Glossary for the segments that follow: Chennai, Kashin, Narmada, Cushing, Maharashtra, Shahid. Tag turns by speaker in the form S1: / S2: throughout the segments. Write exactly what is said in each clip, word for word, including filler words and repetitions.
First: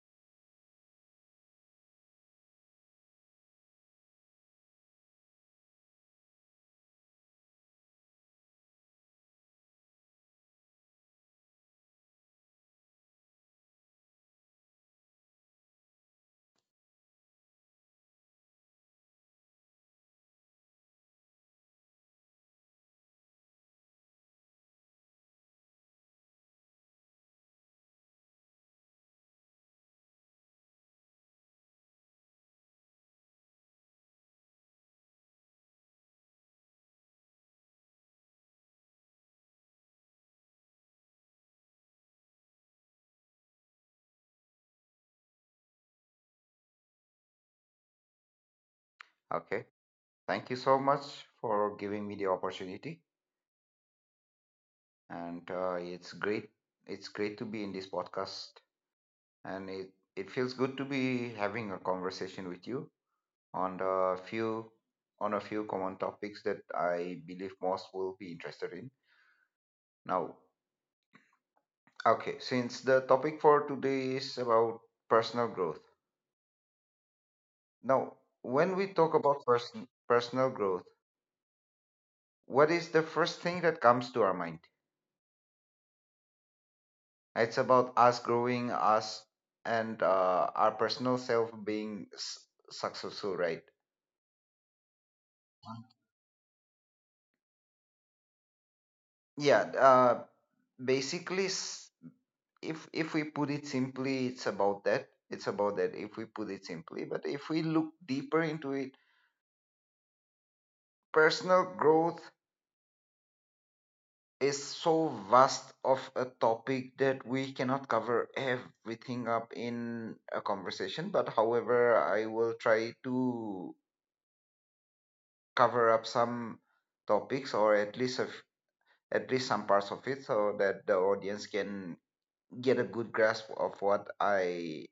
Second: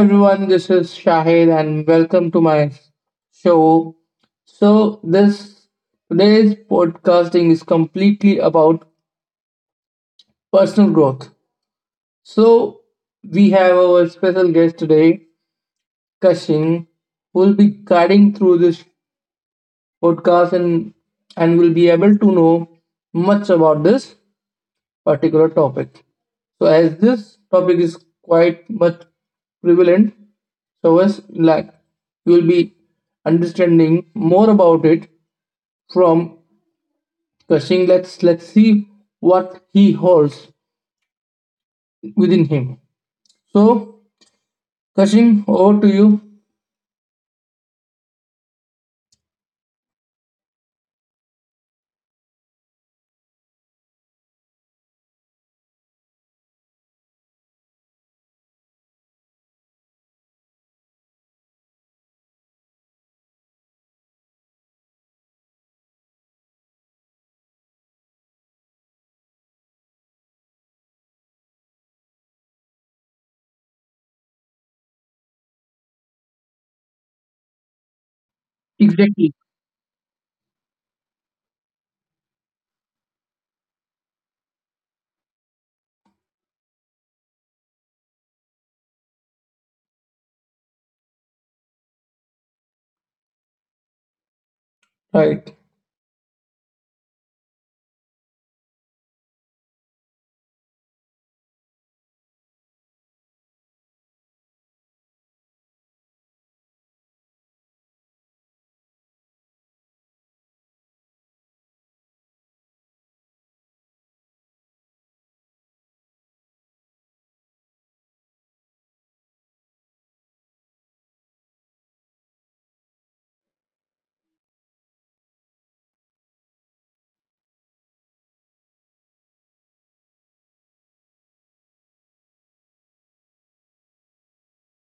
S1: everyone, this is Shahid and welcome to my show. So this today's podcasting is completely about personal growth. So we have our special guest today, Kashin, who will be guiding through this podcast and and will be able to know much about this. Particular topic. So as this topic is quite much prevalent, so as like you will be understanding more about it from Cushing. Let's let's see what he holds within him. So Cushing, over to you.
S2: Okay. Thank you so much for giving me the opportunity. And uh, It's great. It's great to be in this podcast. And it, it feels good to be having a conversation with you on a few on a few common topics that I believe most will be interested in. Now, okay, since the topic for today is about personal growth. Now, when we talk
S1: Exactly.
S2: about person, personal growth, what is the first thing that comes to our mind? It's about us growing us and uh, our personal self being s- successful, right?
S1: Right.
S2: Yeah. Uh, basically, s- if if we put it simply, it's about that. It's about that. If we put it simply, but if we look deeper into it, personal growth is so vast of a topic that we cannot cover everything up in a conversation. But however, I will try to cover up some topics or at least of at least some parts of it so that the audience can get a good grasp of what I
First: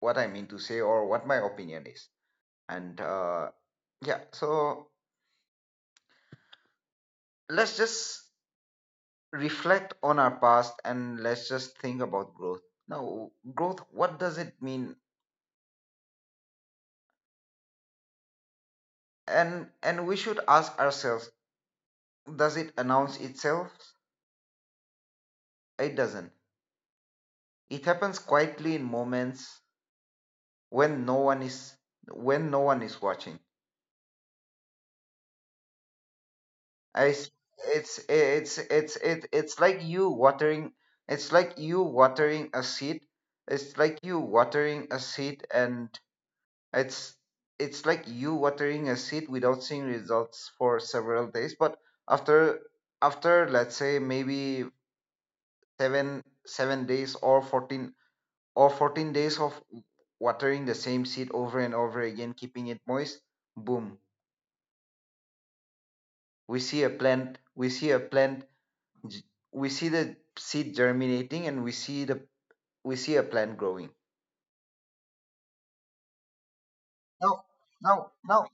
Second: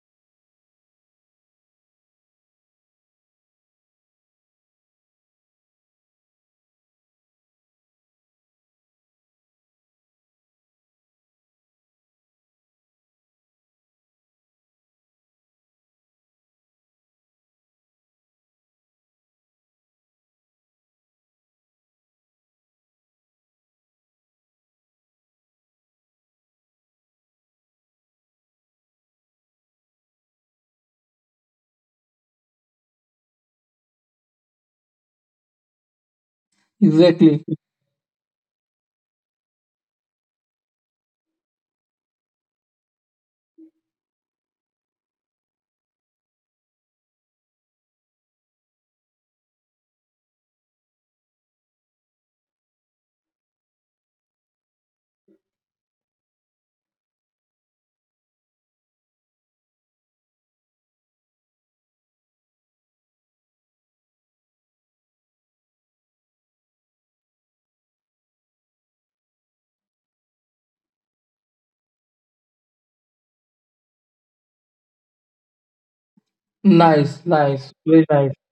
S2: what I mean to say or what my opinion is. And uh, yeah, so let's just reflect on our past and let's just think about growth. Now, growth, what does it mean? And and we should ask ourselves, does it announce itself? It doesn't. It happens quietly in moments, when no one is when no one is watching. I s
S1: Exactly.
S2: it's it's it's it, it's like you watering it's like you watering a seed it's like you watering a seed and it's it's like you watering a seed without seeing results for several days. But after after let's say maybe 7 7 days or fourteen or fourteen days of watering the same seed over and over again, keeping it moist. Boom, we see a plant we see a plant g- we see the seed germinating, and we see the we see a plant growing.
S1: Nice.
S2: No,
S1: Nice.
S2: no,
S1: Very nice.
S2: no,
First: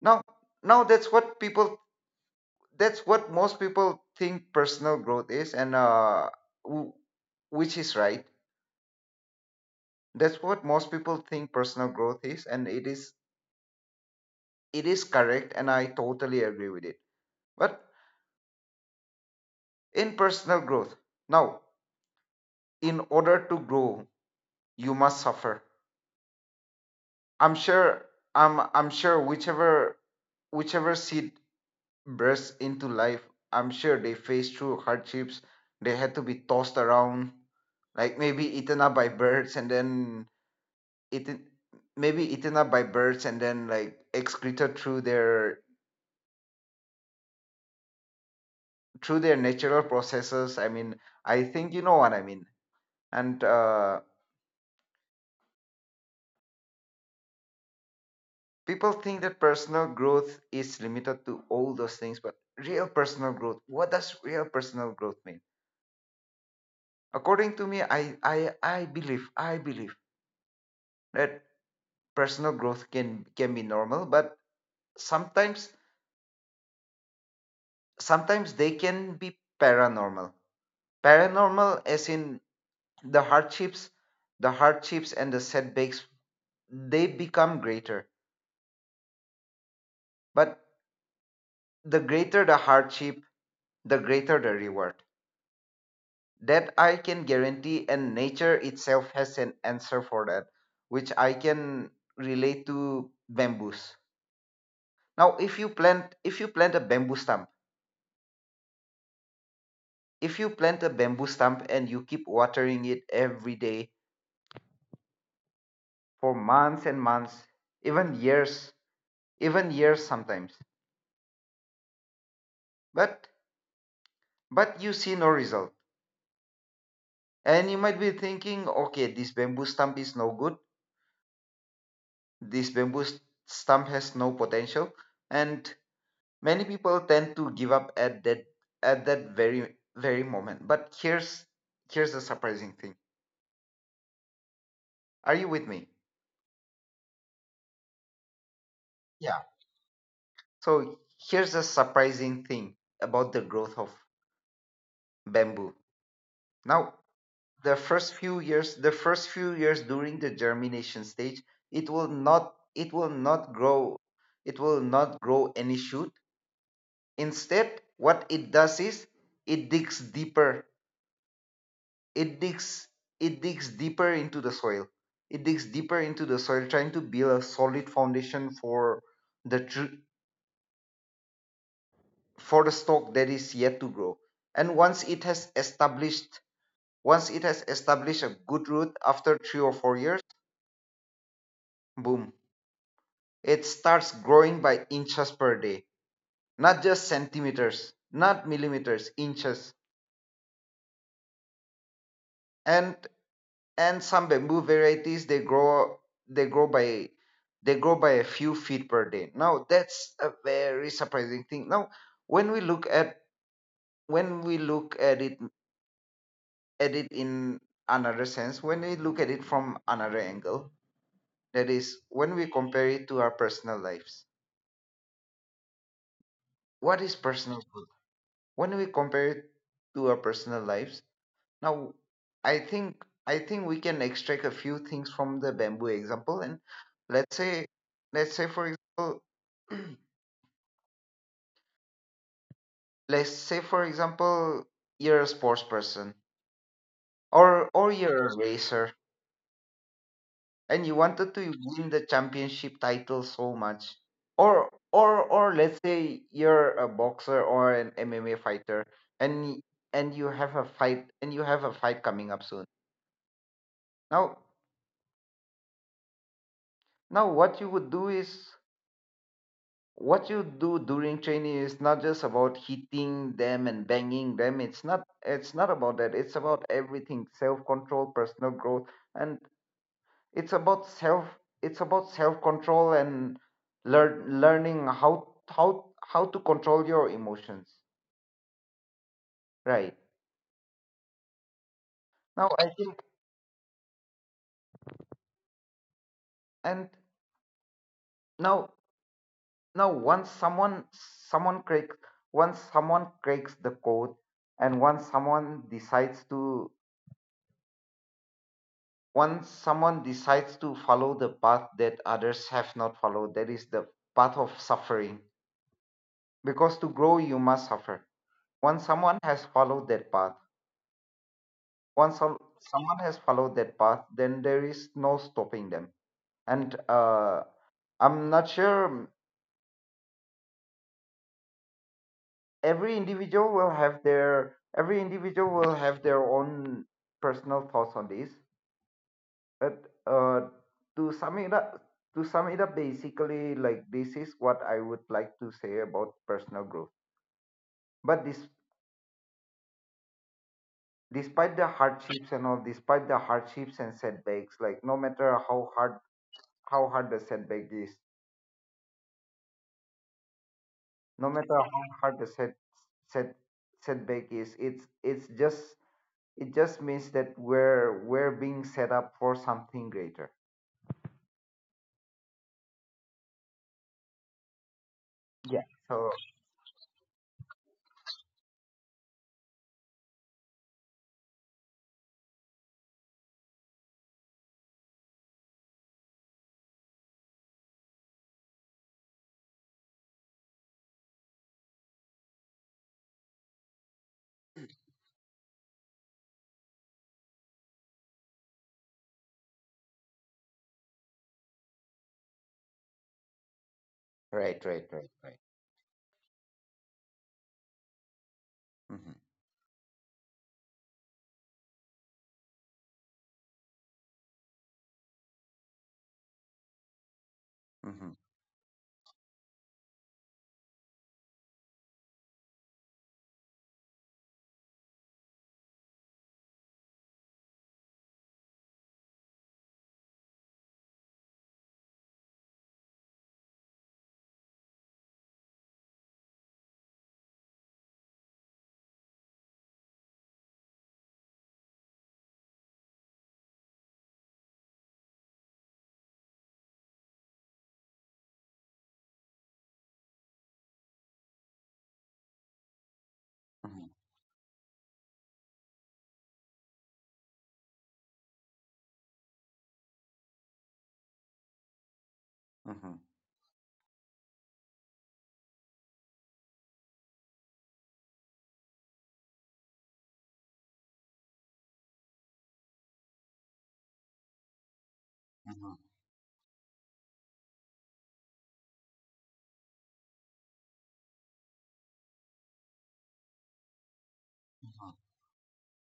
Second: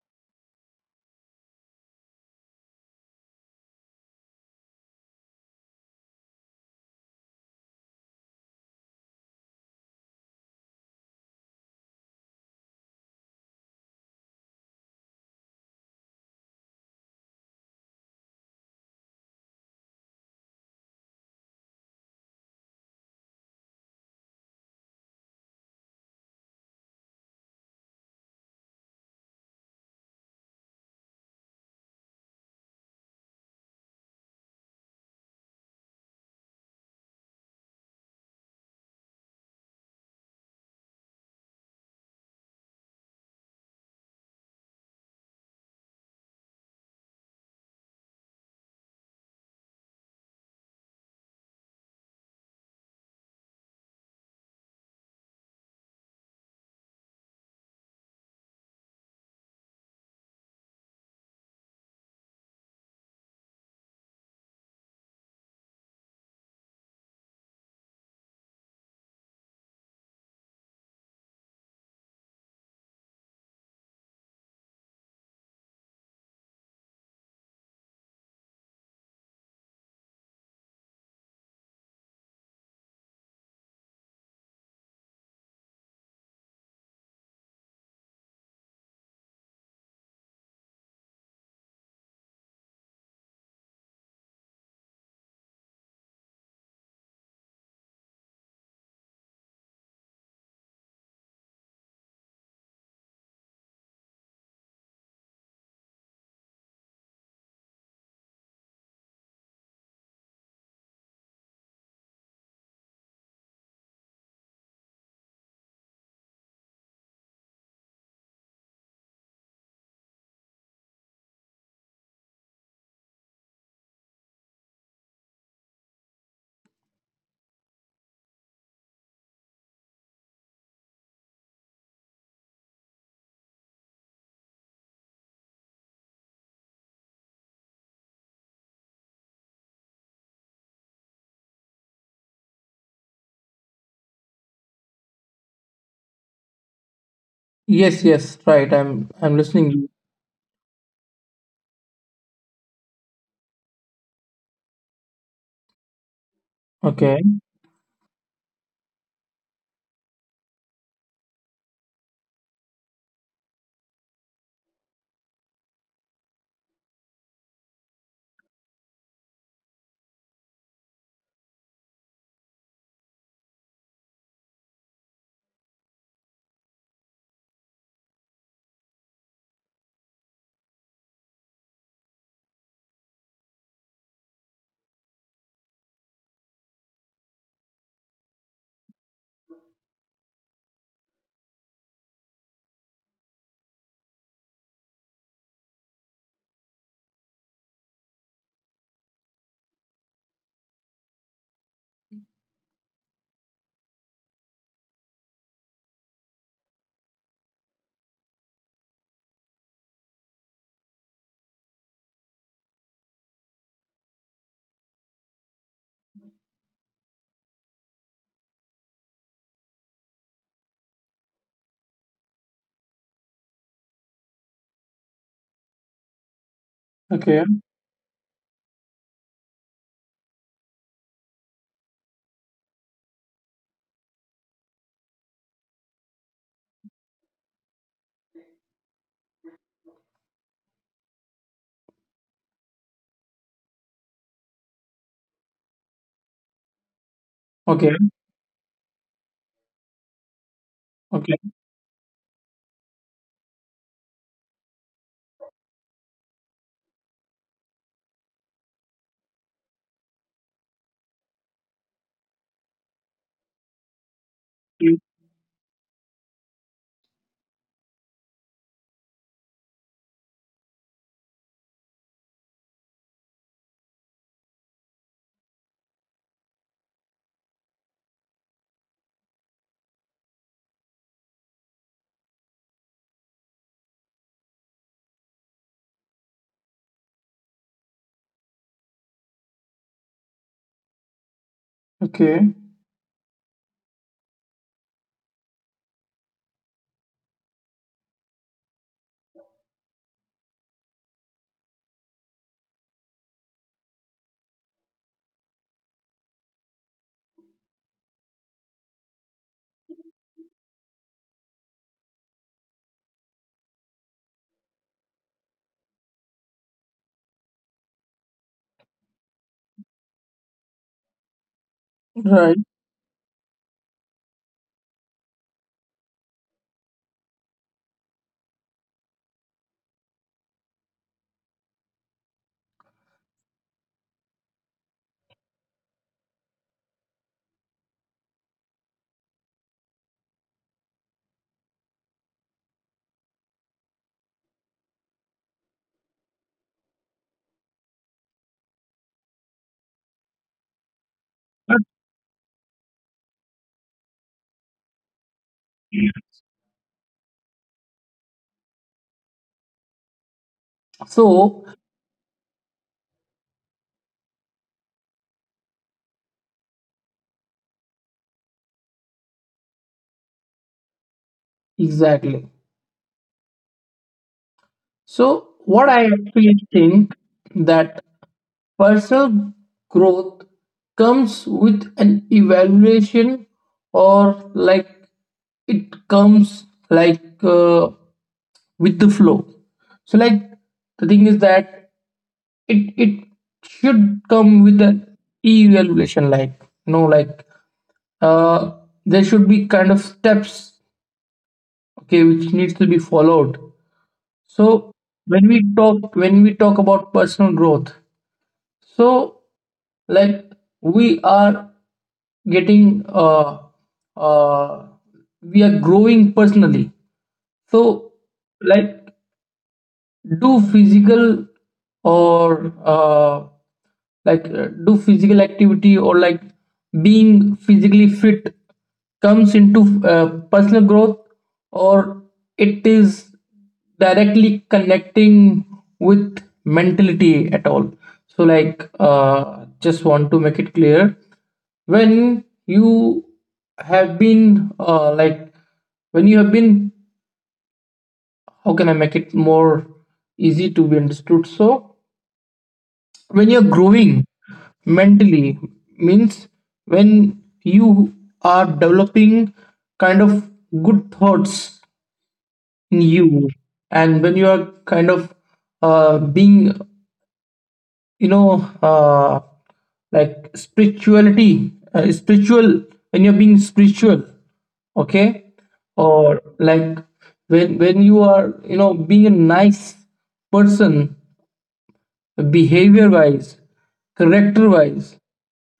S2: no, no. That's what people that's what most people think personal growth is, and uh w- which is right. That's what most people think personal growth is, and it is it is correct, and I totally agree with it. But in personal growth, now, in order to grow, you must suffer. I'm sure I'm I'm sure whichever whichever seed bursts into life. I'm sure they face through hardships. They had to be tossed around, like maybe eaten up by birds and then eaten maybe eaten up by birds, and then, like, excreted through their through their natural processes. I mean, I think you know what I mean. And uh, people think that personal growth is limited to all those things, but real personal growth, what does real personal growth mean? According to me, I, I, I believe, I believe that personal growth can, can be normal, but sometimes, sometimes they can be paranormal. Paranormal as in the hardships, the hardships and the setbacks, they become greater. But the greater the hardship, the greater the reward. That I can guarantee, and nature itself has an answer for that, which I can relate to bamboos. Now, if you plant if you plant a bamboo stump, if you plant a bamboo stump and you keep watering it every day for months and months, even years, even years sometimes. But but you see no result. And you might be thinking, okay, this bamboo stump is no good. This bamboo stump has no potential. And many people tend to give up at that at that very very moment. But here's here's the surprising thing. Are you with me?
S1: Yes. Yes. Right. I'm. I'm listening.
S2: So here's a surprising thing about the growth of bamboo. Now,
S1: Okay.
S2: the first few years, the first few years, during the germination stage, it will not it will not grow it will not grow any shoot. Instead, what it does is it digs deeper. It digs it digs deeper into the soil. It digs deeper into the soil trying to build a solid foundation for the tr- for the stalk that is yet to grow. And once it has established Once it has established a good root after three or four years, boom, it starts growing by inches per day. Not just centimeters, not millimeters, inches. And and some bamboo varieties, they grow they grow by they grow by a few feet per day. Now that's a very surprising thing. Now, when we look at when we look at it at it in another sense, when we look at it from another angle, that is when we compare it to our personal lives. What is
S1: Okay.
S2: personal growth when we compare it to our personal lives? Now, i think I think we can extract a few things from the bamboo example. And let's say let's say, for example, let's say for example you're a sports person, or or
S1: Okay.
S2: you're a racer, and you wanted
S1: Okay.
S2: to win the championship title so much. Or or or let's say you're a boxer or an M M A fighter, and and you have a fight and you have a fight coming up soon. Now, now what you would do is what you do during training is not just about hitting them and banging them. It's not it's not about that. It's about everything: self control, personal growth. And it's about self it's about self control, and learn learning how how how to control your emotions, right? Now,
S1: Okay.
S2: I think and now now once someone someone cracks once someone cracks the code, and once someone decides to once someone decides to follow the path that others have not followed, that is the path of suffering. Because to grow, you must suffer. once someone has followed that path once some,
S1: Right.
S2: someone has followed that path, then there is no stopping them. And uh, I'm not sure um, every individual will have their every individual will have their own personal thoughts on this. But uh, to sum it up to sum it up, basically, like, this is what I would like to say about personal growth. But this despite the hardships and all despite the hardships and setbacks, like, no matter how hard how hard the setback is. No matter
S1: So,
S2: how hard the set set setback is, it's it's just it just means that we're we're being set up for something greater.
S1: exactly. So,
S2: Yeah,
S1: what I
S2: so.
S1: actually think that personal growth comes with an evaluation, or like it comes like uh, with the flow. So, like the thing is that it it should come with an evaluation, like no, like uh, there should be kind of steps, okay, which needs to be followed.
S2: Right, right,
S1: So
S2: right, right.
S1: when we talk when we talk about personal growth,
S2: Mm-hmm.
S1: so like we are getting uh, uh, we are growing personally.
S2: Mm-hmm.
S1: So like do physical or uh, like uh, do physical activity, or like being physically fit comes into uh, personal growth, or it is directly connecting with mentality at all? So like uh, just want to make it clear, when you have been uh, like when you have been, how can I make it more easy to be understood? So when you're
S2: Mm-hmm.
S1: growing mentally means when you are developing kind of good thoughts
S2: Mm-hmm.
S1: in you, and when you are kind of uh, being, you know, uh, like spirituality, uh, spiritual, when you're being spiritual, okay,
S2: Mm-hmm.
S1: or like when when you are, you know, being a nice person, behavior wise, character
S2: Mm-hmm.
S1: wise.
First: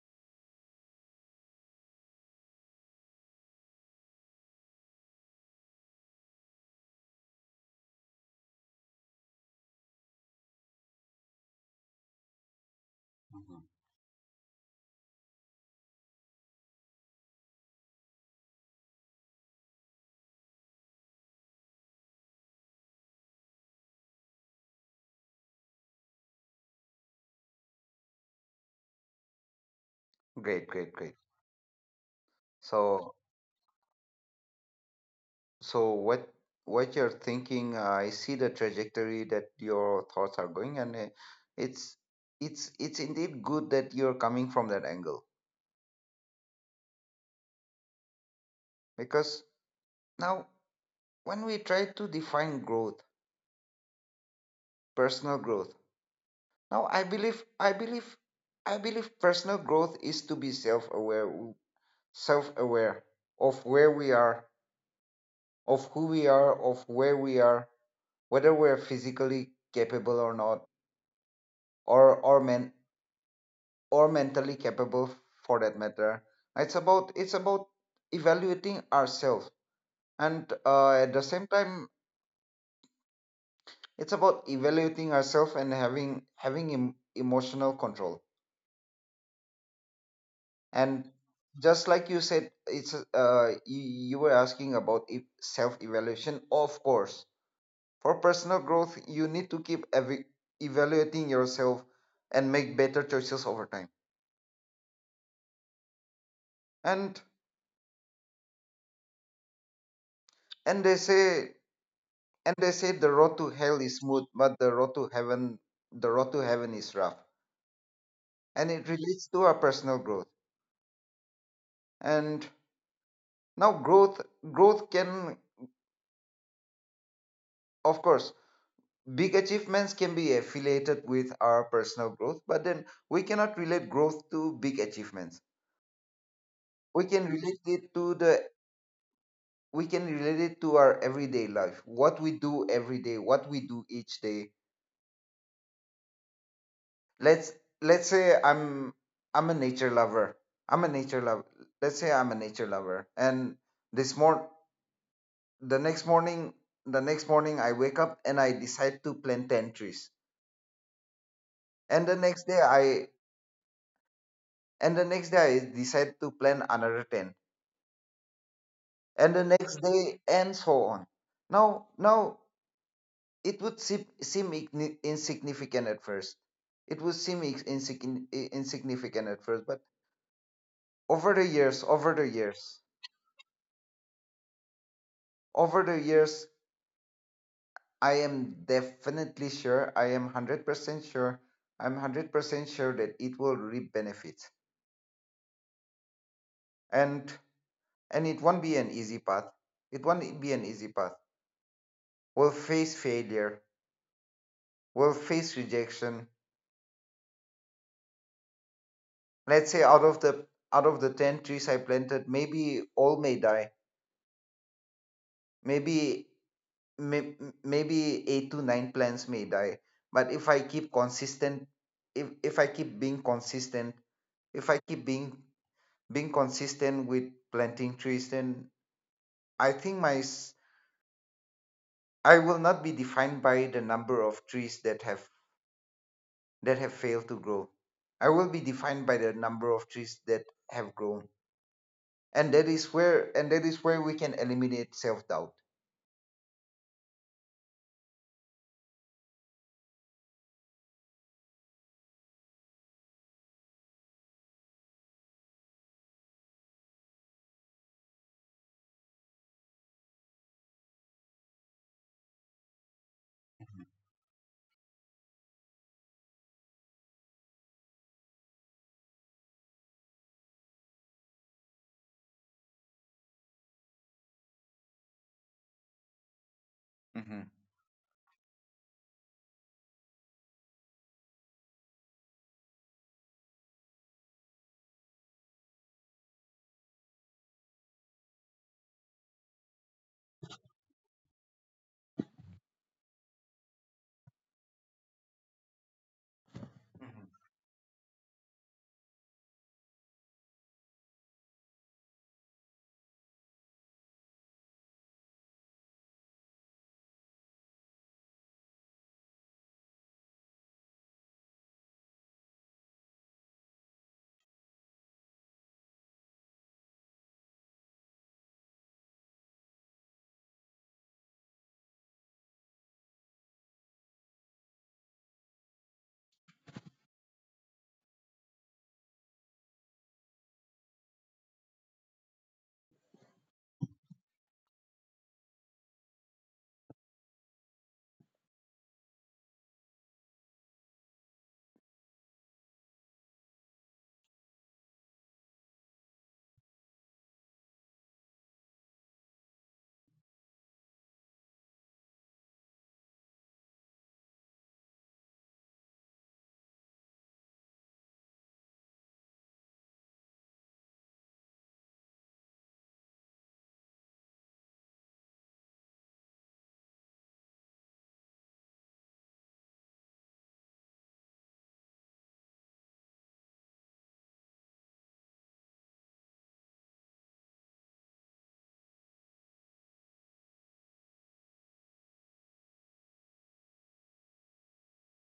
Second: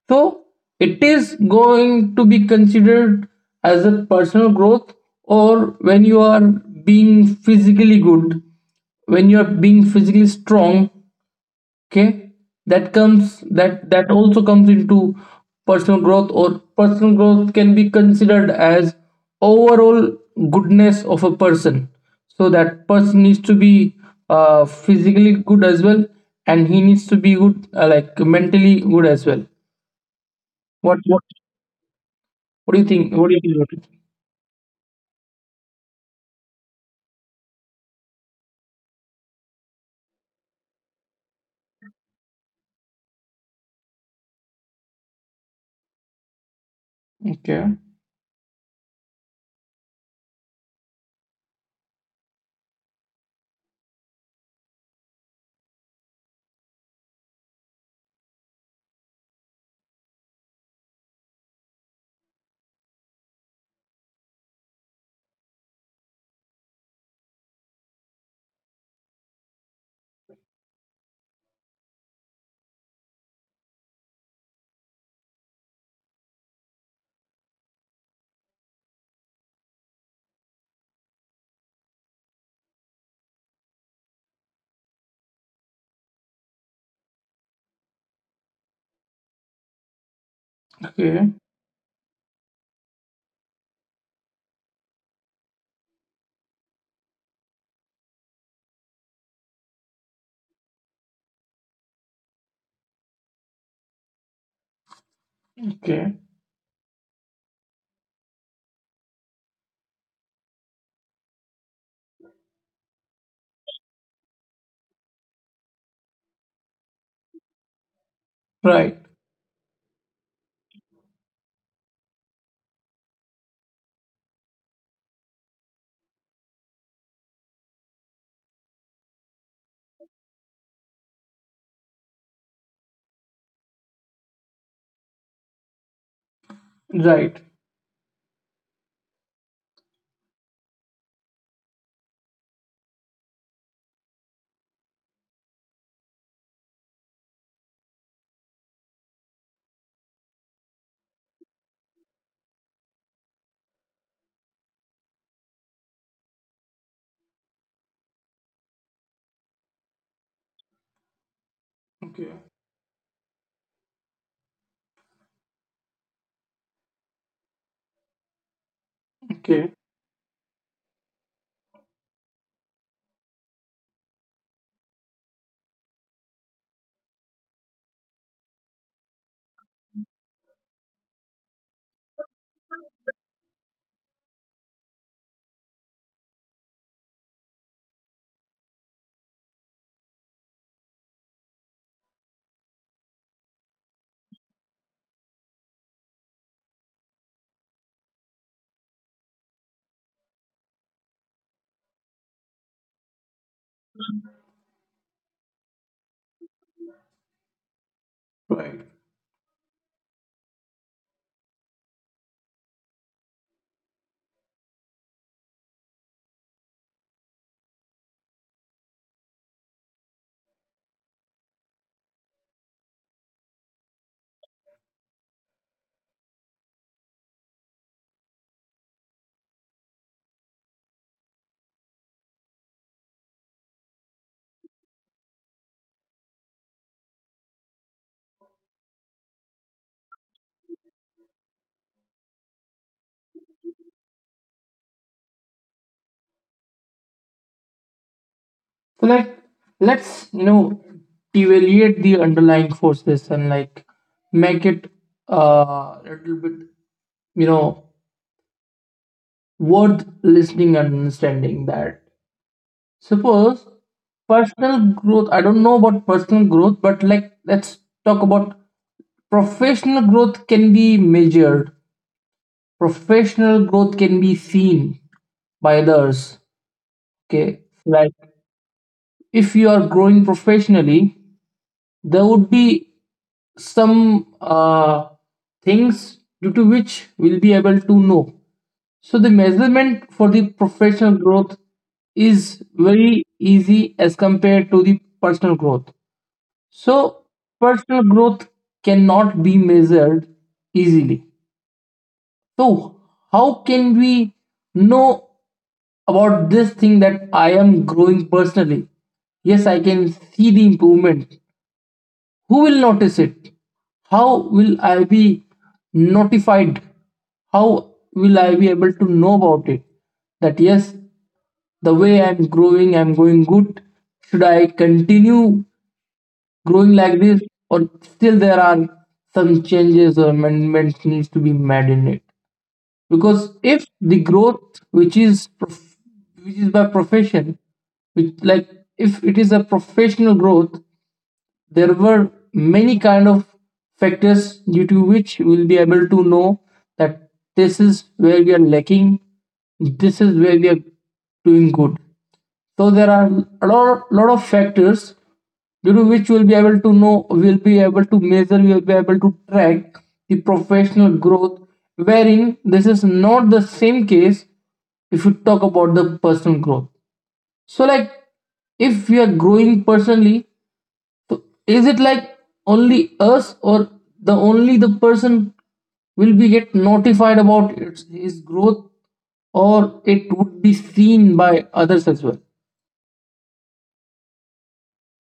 S1: So it is going to be considered as a personal growth, or when you are being physically good, when you are being physically strong, okay, that comes,
S2: Mm-hmm.
S1: that that also comes into personal growth. Or personal growth can be considered as overall goodness of a person, so that person needs to be uh, physically good as well, and he needs to be good, uh, like mentally good as well.
S2: Great, great,
S1: what
S2: great.
S1: what what do you think
S2: so
S1: what do you think about it?
S2: so what what you're thinking, uh, I see the trajectory that your thoughts are going, and uh, it's it's it's indeed good that you're coming from that angle.
S1: Okay.
S2: Because now, when we try to define growth, personal growth, now i believe i believe I believe personal growth is to be self-aware. Self-aware of where we are of who we are, of where we are, whether we're physically capable or not, or or men or mentally capable, for that matter. It's about, it's about evaluating ourselves, and uh, at the same time, it's about evaluating ourselves and having having em- emotional control. And
S1: Okay.
S2: just like you said, it's uh you, you were asking about, if self evaluation, of course, for personal growth you need to keep ev- evaluating yourself and make better choices over time.
S1: Okay.
S2: And and they say and they say the road to hell is smooth, but the road to heaven the road to heaven is rough. And it
S1: Right.
S2: relates to our personal growth. And now, growth, growth can of course, big achievements can be affiliated with our personal growth, but then we cannot relate growth to big achievements. We can
S1: Right.
S2: relate it to the we can relate it to our everyday life, what we do every day, what we do each day. Let's let's say I'm I'm a nature lover. I'm a nature lover. Let's say I'm a nature lover, and this mor the next morning the next morning I wake up and I decide to plant ten trees. And the
S1: Okay.
S2: next day I and the next day I decide to plant another ten, and the
S1: Okay.
S2: next day, and so on. Now now it would seem, seem igni- insignificant at first. It would seem ex- insigni- I- Insignificant at first, but over the years over the years, over the years, i am definitely sure I am one hundred percent sure. I'm one hundred percent sure that it will reap benefits. And and it won't be an easy path it won't be an easy path. We'll face failure. We'll face rejection.
S1: Right.
S2: Let's say out of the out of the ten trees I planted, maybe all may die. maybe may, Maybe eight to nine plants may die. But if i keep consistent if, if I keep being consistent if I keep being being consistent with planting trees, then I think my s- I will not be defined by the number of trees that have that have failed to grow. I will be defined by the number of trees that have grown. And that is where and that is where we can eliminate self doubt.
S1: So like, let's, you know, evaluate the underlying forces and like make it uh a little bit, you know, worth listening and understanding. That suppose personal growth, I don't know about personal growth, but like let's talk about professional growth Can be measured professional growth, can be seen by others.
S2: Mm-hmm.
S1: Okay, like if you are growing professionally, there would be some uh, things due to which we'll be able to know. So the measurement for the professional growth is very easy as compared to the personal growth. So personal growth cannot be measured easily. So how can we know about this thing, that I am growing personally? Yes, I can see the improvement. Who will notice it? How will I be notified? How will I be able to know about it? That yes, the way I'm growing, I'm going good. Should I continue growing like this, or still there are some changes or amendments needs to be made in it? Because if the growth, which is prof- which is by profession, which like if it is a professional growth, there were many kind of factors due to which we will be able to know that this is where we are lacking, this is where we are doing good. So there are a lot, lot of factors due to which we'll be able to know, we'll be able to measure, we'll be able to track the professional growth. Wherein this is not the same case if you talk about the personal growth. So like if we are growing personally, so is it like only us, or the only the person will be get notified about its, his growth, or it would be seen by others as well?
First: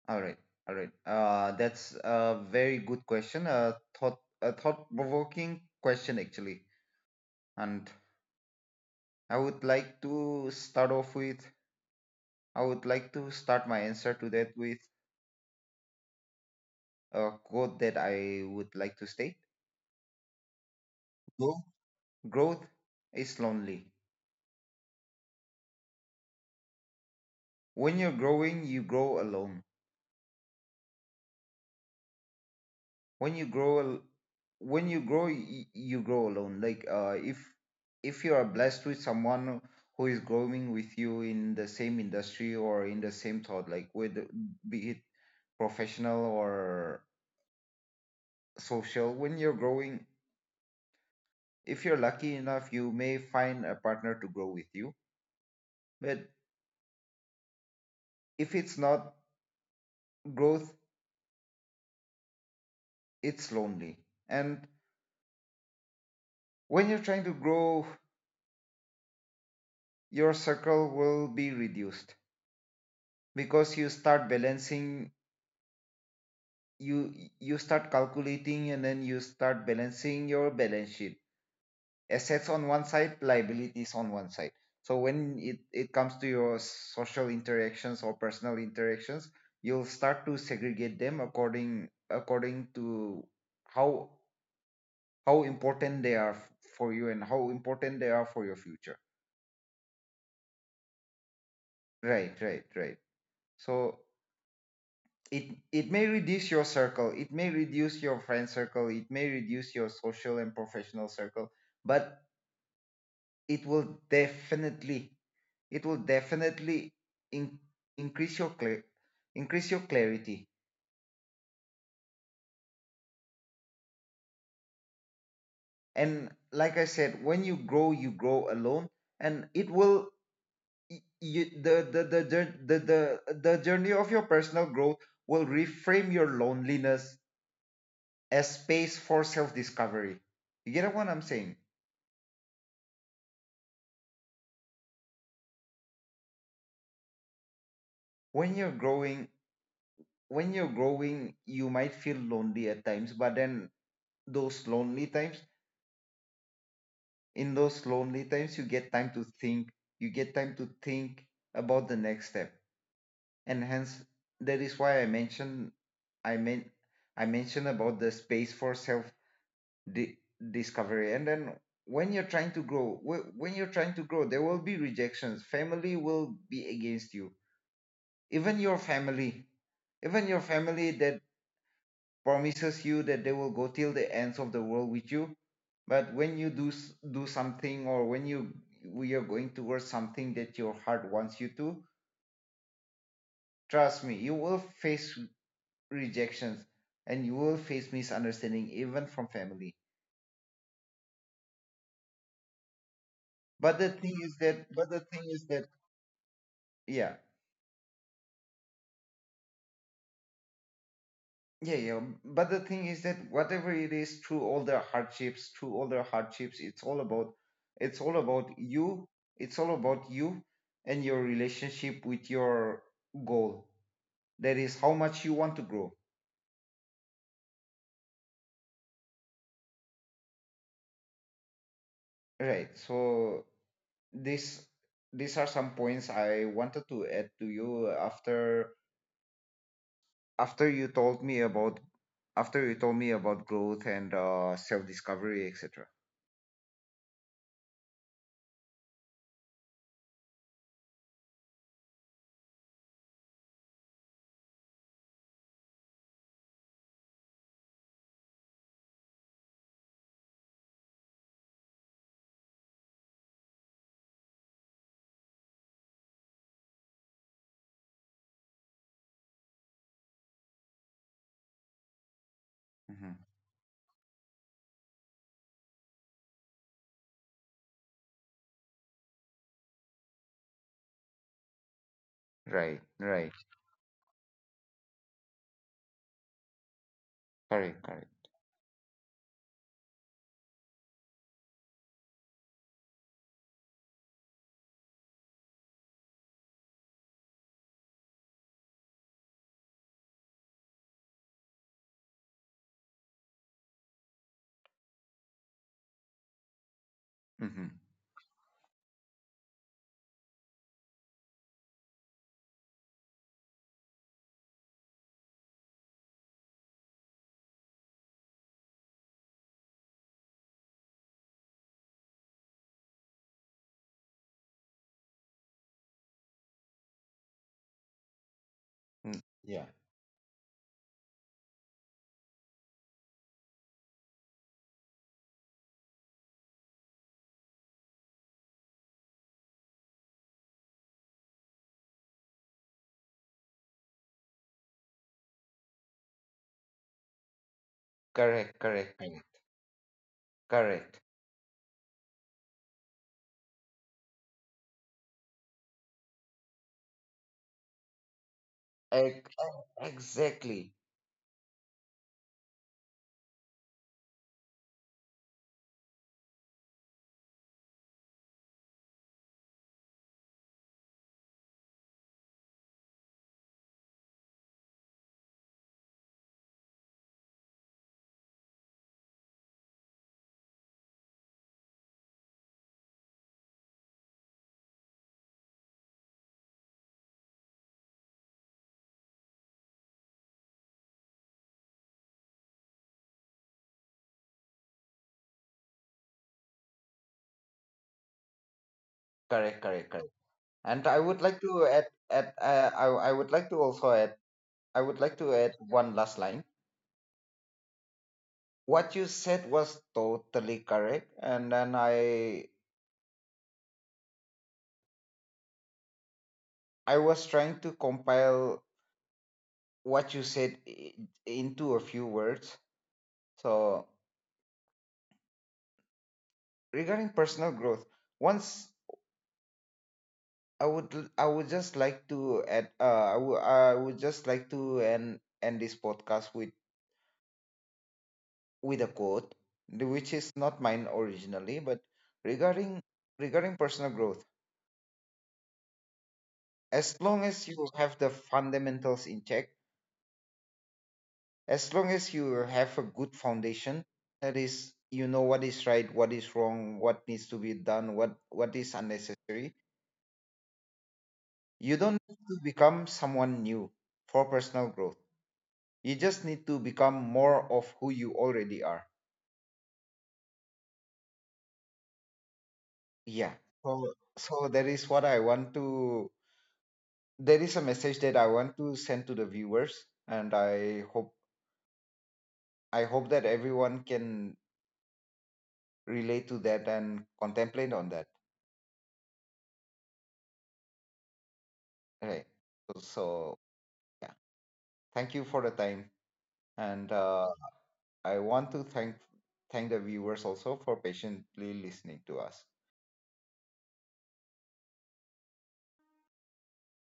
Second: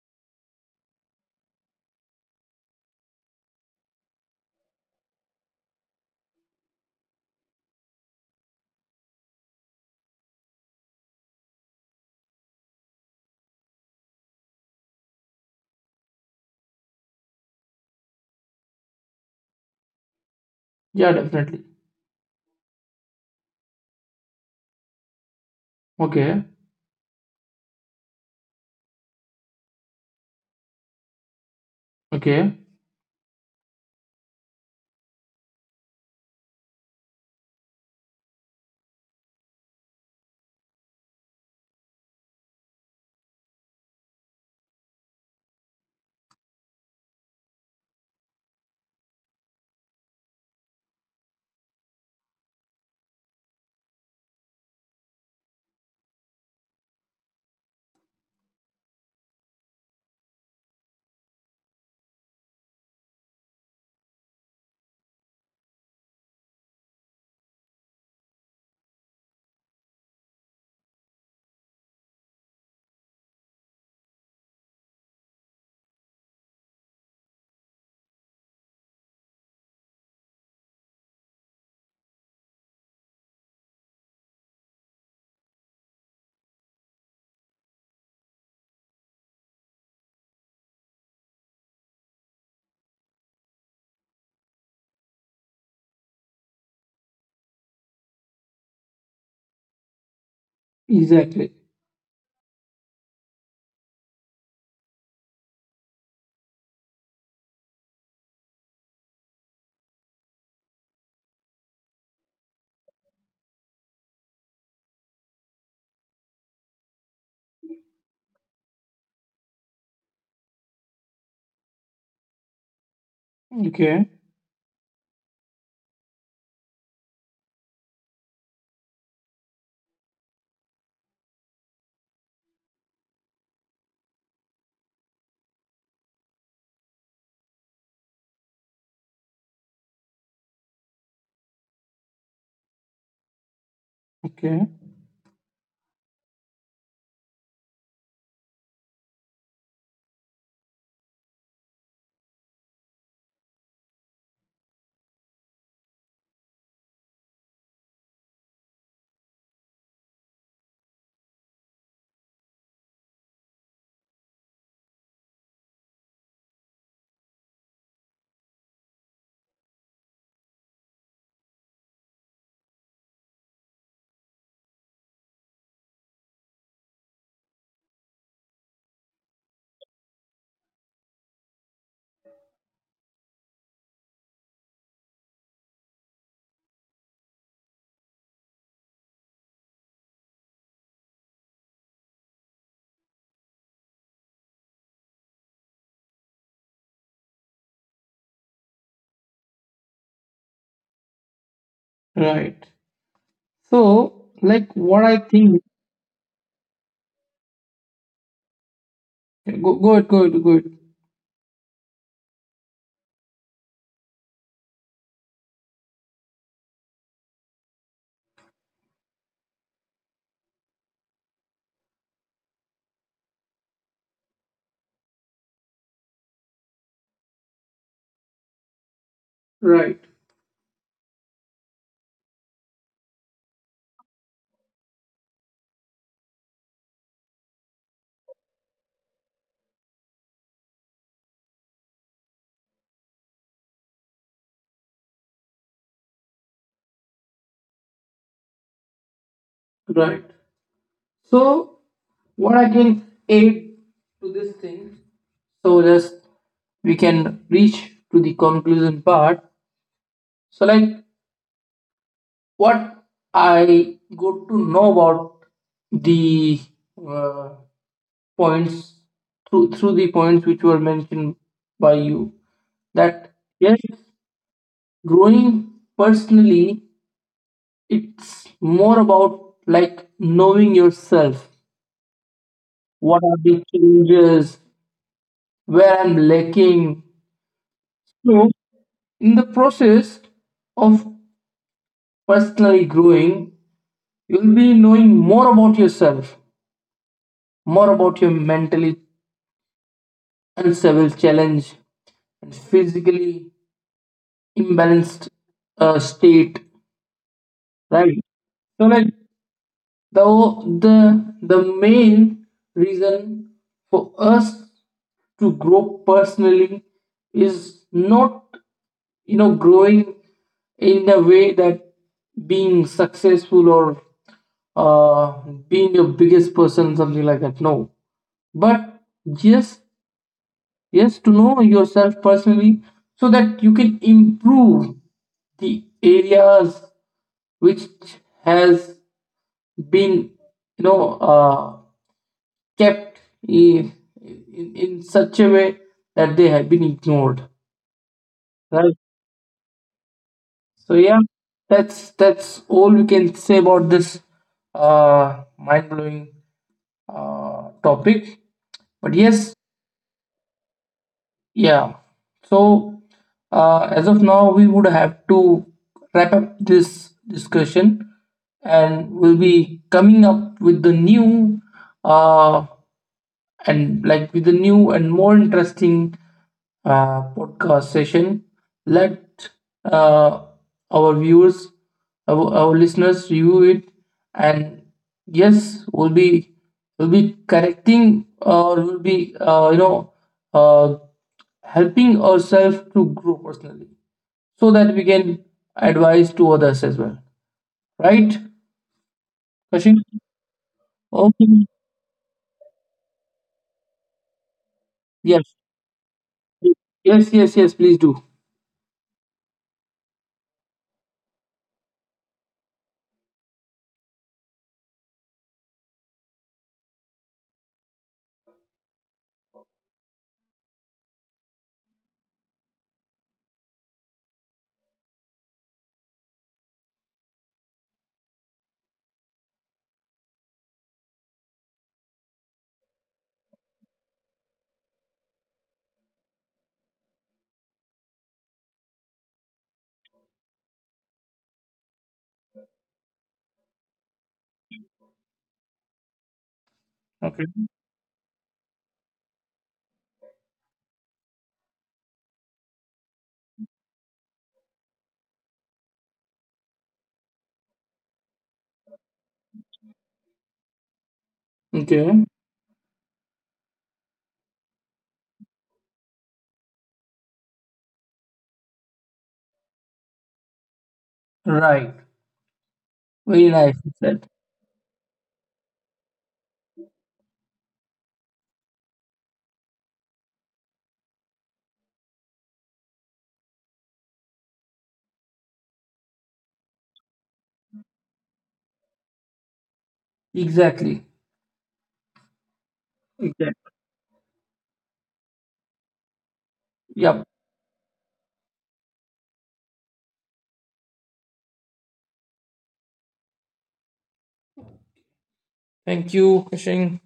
S2: All right, all right. Uh, that's a very good question. Uh, thought a thought-provoking question actually. And I would like to start off with. I would like to start my answer to that with a quote that I would like to state.
S1: Yeah,
S2: Growth,
S1: definitely.
S2: growth is lonely.
S1: Okay.
S2: When you're growing, you grow alone.
S1: Okay.
S2: when you grow al- when you grow y- you grow alone, like uh if if you are blessed with someone who is growing with you in the same industry or in the same thought, like with, be it professional or social. When you're growing, if you're lucky enough, you may find a partner to grow with you, but if it's not, growth, it's lonely. And when you're trying to grow, your circle will be reduced, because you start balancing, you you start calculating, and then you start balancing your balance sheet: assets on one side, liabilities on one side. So when it, it comes to your social interactions or personal interactions, you'll start to segregate them according according to how how important they are f- for you, and how important they are for your future.
S1: Exactly.
S2: Right, right, right. So it it may reduce your circle, it may reduce your friend circle, it may reduce your social and professional circle. But it will definitely, it will definitely in, increase your clear, increase your clarity.
S1: Okay.
S2: And like I said, when you grow, you grow alone. And it will y- you, the, the, the jour- the the the journey of your personal growth will reframe your loneliness as space for self discovery. You get what I'm saying?
S1: Okay.
S2: When you're growing, when you're growing you might feel lonely at times, but then, those lonely times, in those lonely times, you get time to think, you get time to think about the next step. And hence, that is why I mentioned, i mean, I mentioned about the space for self di- discovery. And then when you're trying to grow, wh- when you're trying to grow, there will be rejections, family will be against you, even your family, even your family that promises you that they will go till the ends of the world with you. But when you do s- do something, or when you, we are going towards something that your heart wants you to, trust me, you will face rejections, and you will face misunderstanding even from family.
S1: Right. So, like what I
S2: But
S1: think,
S2: the thing is that but the thing is that, yeah.
S1: go, go ahead, go ahead, go ahead.
S2: Yeah, yeah. But the thing is that, whatever it is, through all their hardships, through all their hardships, it's all about, it's all about you. It's all about you and your relationship with your goal. That is how much you want to grow.
S1: Right.
S2: Right. So this, these are some points I wanted to add to you after, after you told me about after you told me about growth and uh, self discovery, et cetera
S1: Right. So, what I can add to this thing, so just we can reach to the conclusion part. So like what I got to know about the uh, points through through the points which were mentioned by you, that yes,
S2: Hmm.
S1: growing personally, it's more about like knowing yourself, what are the
S2: Right, right.
S1: changes, where I'm lacking. So
S2: Correct, correct.
S1: in the process of personally growing, you'll be knowing more about yourself, more about your mentally unstable challenge, and physically imbalanced uh, state, right?
S2: Hmm.
S1: So like the the the main reason for us to grow personally is not, you know, growing in a way that being successful or uh, being your biggest person, something like that, no, but
S2: Mm.
S1: just
S2: Yeah.
S1: yes, to know yourself personally, so that you can improve the areas which has been, you know, uh, kept in, in in such a way that they have been ignored,
S2: Correct,
S1: right?
S2: correct, I know.
S1: So
S2: Correct.
S1: yeah, that's that's all we can say about this uh, mind-blowing uh, topic. But
S2: Ex- ex-
S1: yes,
S2: Exactly.
S1: yeah. So uh, as of now, we would have to wrap up this discussion, and we'll be coming up with the new, uh, and like with a new and more interesting uh, podcast session. Let uh, our viewers, our, our listeners review it, and yes, we'll be, we'll be correcting, or we'll be, uh, you know uh, helping ourselves to grow personally, so that we can advise to others as well. Right,
S2: Correct,
S1: Kashin?
S2: correct, correct. And I would like
S1: Okay.
S2: to add, add uh, I, I would like to also add, I would like to
S1: Yes.
S2: add one last line.
S1: Yes. Yes. Yes. Please do.
S2: What you said was totally correct, and then I I was trying to compile what you said i- into a few words. So regarding personal growth, once, I would l- I would just like to add, uh I would I would just like to end end this podcast with with a quote, the- which is not mine originally, but regarding, regarding personal growth, as long
S1: Okay.
S2: as you have the fundamentals in check, as long as you have a good foundation, that is, you know, what is right, what is wrong, what needs to be done, what what is unnecessary, you don't
S1: Okay.
S2: need to become someone new for personal growth. You just need to become more of who you already are.
S1: Right.
S2: Yeah.
S1: Very nice. You
S2: So,
S1: said.
S2: so that is what I want to. There is a message that I want to send to the viewers, and I hope, I hope that everyone can relate to that and contemplate on that.
S1: Exactly.
S2: Right. So, so
S1: Exactly.
S2: yeah. Thank you for the time, and
S1: Yep.
S2: uh, I want to thank thank the viewers also for patiently listening to us.
S1: Thank you, Kashing.